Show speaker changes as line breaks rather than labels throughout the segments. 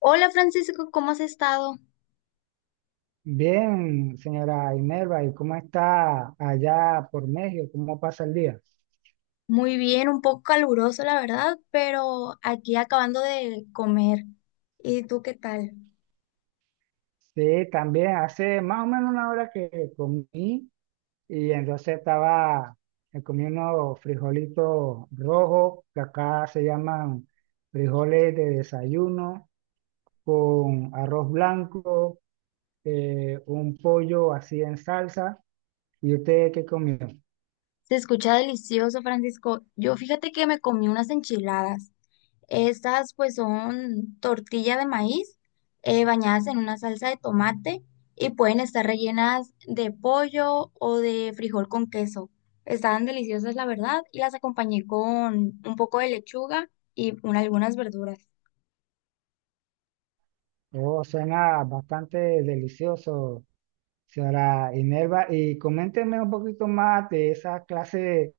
Hola Francisco, ¿cómo has estado?
Bien, señora Imelva, ¿y cómo está allá por México? ¿Cómo pasa el día?
Muy bien, un poco caluroso la verdad, pero aquí acabando de comer. ¿Y tú qué tal?
Sí, también hace más o menos una hora que comí y entonces estaba comiendo frijolitos rojos, que acá se llaman frijoles de desayuno, con arroz blanco, un pollo así en salsa. ¿Y usted qué comió?
Se escucha delicioso, Francisco. Yo fíjate que me comí unas enchiladas. Estas pues son tortilla de maíz bañadas en una salsa de tomate y pueden estar rellenas de pollo o de frijol con queso. Estaban deliciosas la verdad y las acompañé con un poco de lechuga y algunas verduras.
Oh, suena bastante delicioso, señora Inerva, y coménteme un poquito más de esa clase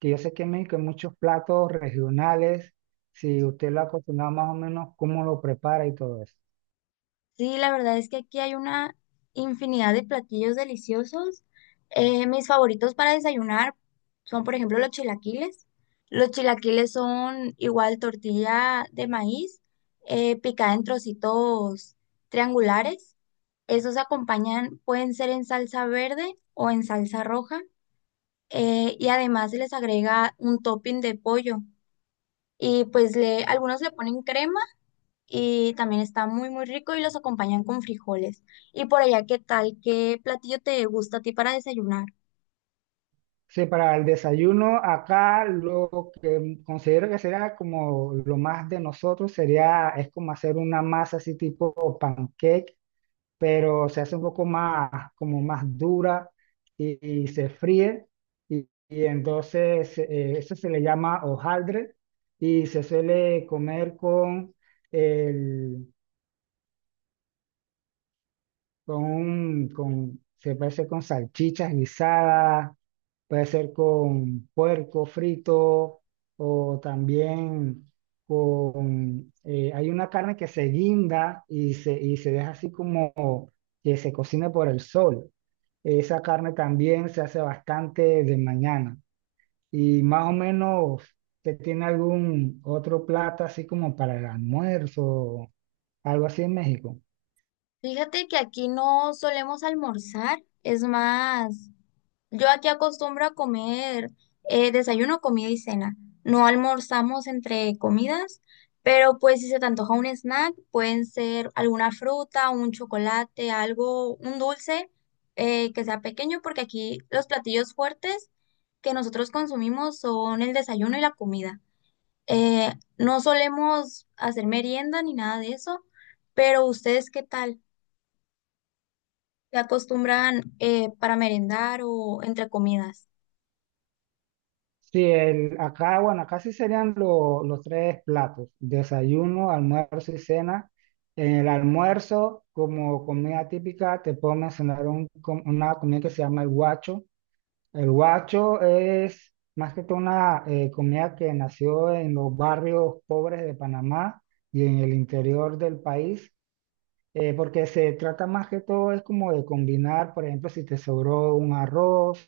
que yo sé que en México hay muchos platos regionales, si usted lo ha cocinado más o menos, cómo lo prepara y todo eso.
Sí, la verdad es que aquí hay una infinidad de platillos deliciosos. Mis favoritos para desayunar son, por ejemplo, los chilaquiles. Los chilaquiles son igual tortilla de maíz picada en trocitos triangulares. Esos acompañan, pueden ser en salsa verde o en salsa roja. Y además se les agrega un topping de pollo. Y pues algunos le ponen crema y también está muy, muy rico y los acompañan con frijoles. Y por allá, ¿qué tal? ¿Qué platillo te gusta a ti para desayunar?
Sí, para el desayuno acá lo que considero que será como lo más de nosotros sería, es como hacer una masa así tipo pancake, pero se hace un poco más, como más dura, y se fríe. Y entonces eso se le llama hojaldre y se suele comer con el, con se puede hacer con salchichas guisadas, puede ser con puerco frito o también con, hay una carne que se guinda y se deja así como que se cocine por el sol. Esa carne también se hace bastante de mañana. Y más o menos, ¿te tiene algún otro plato así como para el almuerzo, algo así en México?
Fíjate que aquí no solemos almorzar, es más. Yo aquí acostumbro a comer desayuno, comida y cena. No almorzamos entre comidas, pero pues si se te antoja un snack, pueden ser alguna fruta, un chocolate, algo, un dulce que sea pequeño, porque aquí los platillos fuertes que nosotros consumimos son el desayuno y la comida. Eh, no solemos hacer merienda ni nada de eso, pero ¿ustedes qué tal? ¿Se acostumbran para merendar o entre comidas?
Sí, acá, bueno, acá sí serían los tres platos: desayuno, almuerzo y cena. En el almuerzo, como comida típica, te puedo mencionar una comida que se llama el guacho. El guacho es más que todo una comida que nació en los barrios pobres de Panamá y en el interior del país, porque se trata más que todo es como de combinar. Por ejemplo, si te sobró un arroz,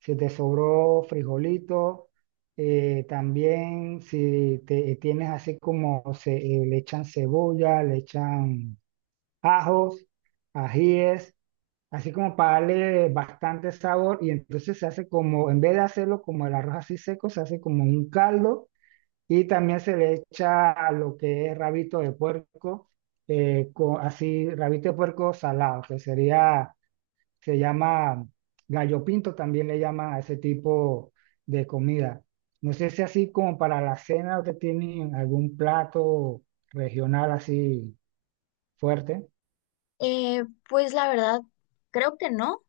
si te sobró frijolito, también si te tienes así le echan cebolla, le echan ajos, ajíes, así como para darle bastante sabor, y entonces se hace como, en vez de hacerlo como el arroz así seco, se hace como un caldo. Y también se le echa a lo que es rabito de puerco, así, rabito de puerco salado, que sería, se llama gallo pinto, también le llaman a ese tipo de comida. No sé si así como para la cena o que tienen algún plato regional así fuerte.
Pues la verdad, creo que no,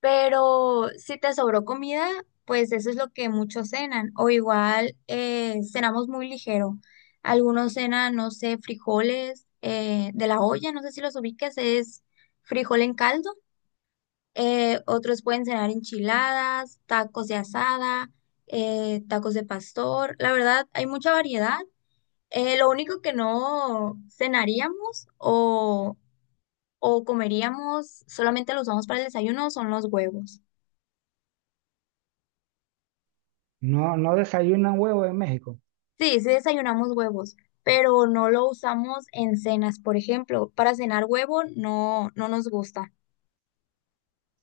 pero si te sobró comida, pues eso es lo que muchos cenan, o igual cenamos muy ligero. Algunos cenan, no sé, frijoles de la olla, no sé si los ubiques, es frijol en caldo. Otros pueden cenar enchiladas, tacos de asada, tacos de pastor. La verdad, hay mucha variedad. Lo único que no cenaríamos o comeríamos, solamente lo usamos para el desayuno, son los huevos.
No, no desayunan huevo en México.
Sí, sí desayunamos huevos, pero no lo usamos en cenas, por ejemplo. Para cenar huevo no, no nos gusta.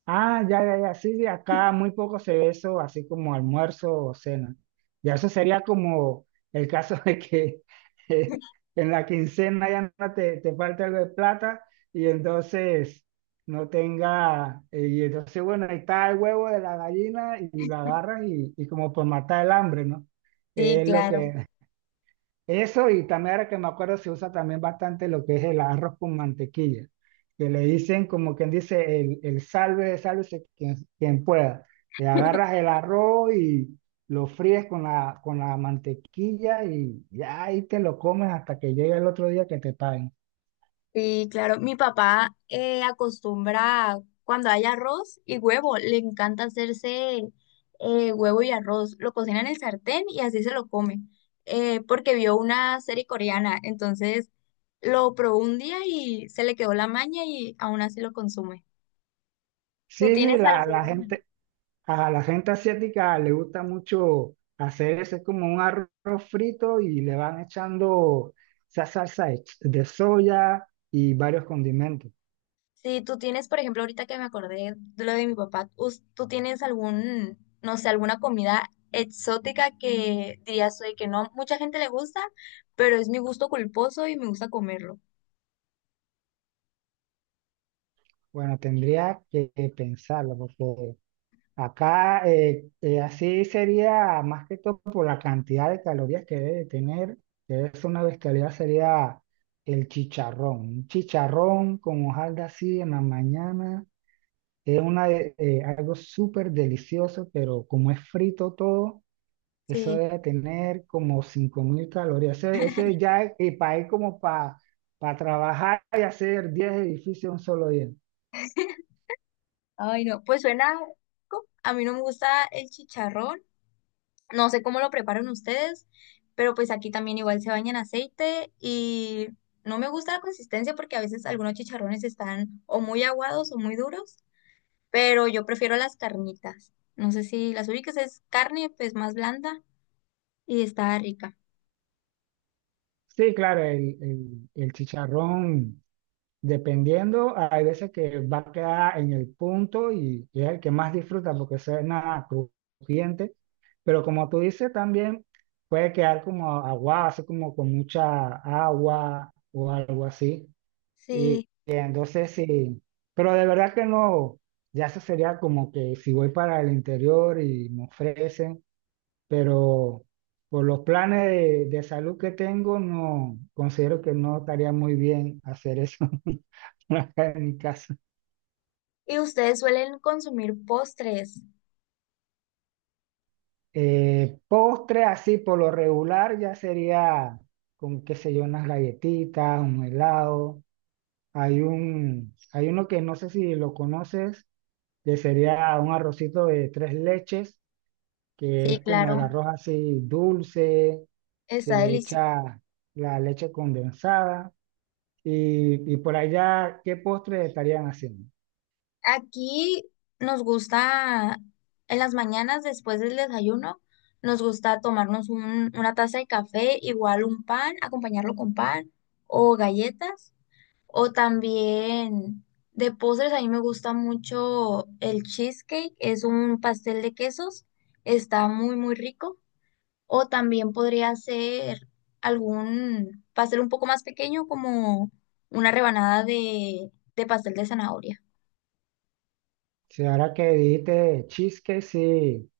Ah, ya, ya, ya, sí, sí, acá muy poco se ve eso, así como almuerzo o cena. Ya eso sería como el caso de que eh, en la quincena ya no te falta algo de plata y entonces no tenga, y entonces bueno, ahí está el huevo de la gallina y lo agarras y, como por matar el hambre, ¿no?
Sí,
Es lo
claro,
que, eso. Y también, ahora que me acuerdo, se usa también bastante lo que es el arroz con mantequilla, que le dicen como quien dice el salve, sálvese quien pueda. Y agarras el arroz y lo fríes con la mantequilla, y ya ahí te lo comes hasta que llegue el otro día que te paguen.
sí, claro. Mi papá acostumbra cuando hay arroz y huevo, le encanta hacerse huevo y arroz. Lo cocina en el sartén y así se lo come, porque vio una serie coreana. Entonces lo probó un día y se le quedó la maña y aún así lo consume. ¿Tú
Sí, sí,
tienes algún,
a la gente asiática le gusta mucho hacer eso, es como un arroz frito y le van echando esa salsa de de soya y varios condimentos.
sí, tú tienes, por ejemplo, ahorita que me acordé de lo de mi papá, tú tienes algún, no sé, alguna comida exótica que dirías, oye, que no, mucha gente le gusta, pero es mi gusto culposo y me gusta comerlo?
Bueno, tendría que pensarlo, porque acá así sería más que todo por la cantidad de calorías que debe tener, que es una bestialidad, sería el chicharrón. Un chicharrón con hojalda así en la mañana es algo súper delicioso, pero como es frito todo, eso
Sí.
debe tener como 5.000 calorías. Ese ya es para ir como para trabajar y hacer 10 edificios en un solo día.
Ay, no, pues suena, rico. A mí no me gusta el chicharrón, no sé cómo lo preparan ustedes, pero pues aquí también igual se baña en aceite y no me gusta la consistencia porque a veces algunos chicharrones están o muy aguados o muy duros. Pero yo prefiero las carnitas. No sé si las ubicas, es carne pues más blanda y está rica.
Sí, claro, el chicharrón, dependiendo, hay veces que va a quedar en el punto, y es el que más disfruta porque suena crujiente, pero como tú dices, también puede quedar como agua, así como con mucha agua o algo así. Y,
Sí.
y entonces sí, pero de verdad que no, ya eso sería como que si voy para el interior y me ofrecen, pero por los planes de salud que tengo, no considero que no estaría muy bien hacer eso acá en mi casa.
¿Y ustedes suelen consumir postres?
Postre así por lo regular ya sería como qué sé yo, unas galletitas, un helado. Hay uno que no sé si lo conoces, que sería un arrocito de tres leches, que
Sí,
es como el
claro,
arroz así dulce, se
está
le
delicioso.
echa la leche condensada. Y por allá, ¿qué postre estarían haciendo?
Aquí nos gusta, en las mañanas después del desayuno, nos gusta tomarnos una taza de café, igual un pan, acompañarlo con pan o galletas. O también de postres, a mí me gusta mucho el cheesecake, es un pastel de quesos, está muy, muy rico. O también podría ser algún pastel un poco más pequeño, como una rebanada de pastel de zanahoria.
Si ahora que dijiste cheesecake, sí,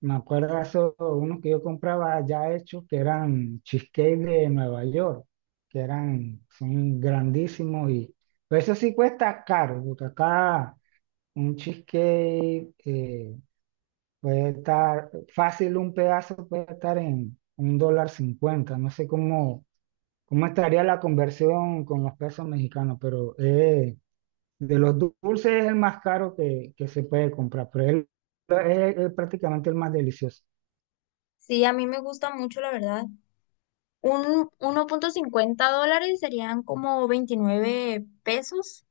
me acuerdo de esos, unos que yo compraba ya hechos, que eran cheesecake de Nueva York, que eran, son grandísimos. Y pero eso sí cuesta caro, porque acá un cheesecake, puede estar fácil, un pedazo puede estar en $1.50, no sé cómo estaría la conversión con los pesos mexicanos, pero. De los dulces es el más caro que se puede comprar, pero es prácticamente el más delicioso.
Sí, a mí me gusta mucho, la verdad. Un $1.50 serían como 29 pesos.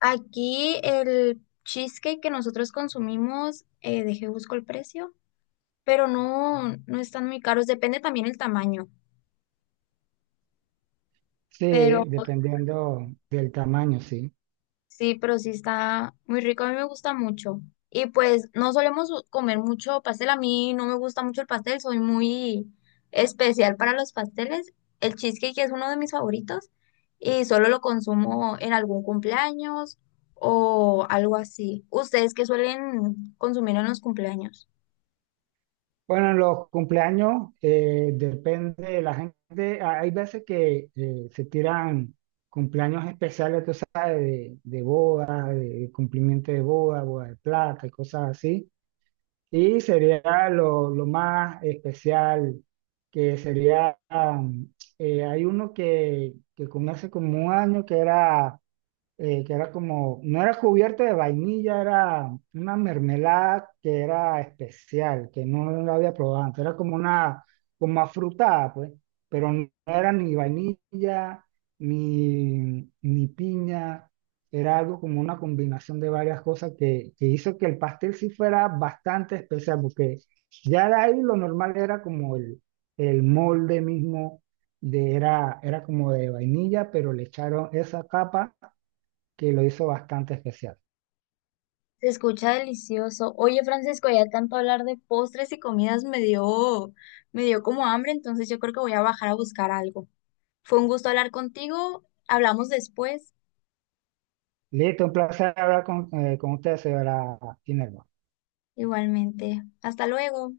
Aquí el cheesecake que nosotros consumimos, dejé busco el precio. Pero no, no están muy caros, depende también el tamaño,
Sí,
pero
dependiendo del tamaño, sí.
sí, pero sí está muy rico, a mí me gusta mucho. Y pues no solemos comer mucho pastel, a mí no me gusta mucho el pastel, soy muy especial para los pasteles. El cheesecake es uno de mis favoritos y solo lo consumo en algún cumpleaños o algo así. ¿Ustedes qué suelen consumir en los cumpleaños?
Bueno, en los cumpleaños, depende de la gente. Ah, hay veces que se tiran cumpleaños especiales, tú sabes, de boda, de cumplimiento de boda, boda de plata y cosas así. Y sería lo más especial, que sería, hay uno que con hace como un año que era como, no era cubierta de vainilla, era una mermelada que era especial, que no la había probado antes, era como afrutada, pues, pero no era ni vainilla, ni piña, era algo como una combinación de varias cosas que hizo que el pastel sí fuera bastante especial, porque ya de ahí lo normal era como el molde mismo. Era como de vainilla, pero le echaron esa capa que lo hizo bastante especial.
Se escucha delicioso. Oye, Francisco, ya tanto hablar de postres y comidas me dio como hambre, entonces yo creo que voy a bajar a buscar algo. Fue un gusto hablar contigo. Hablamos después.
Listo, un placer hablar con usted, señora Inelva.
Igualmente. Hasta luego.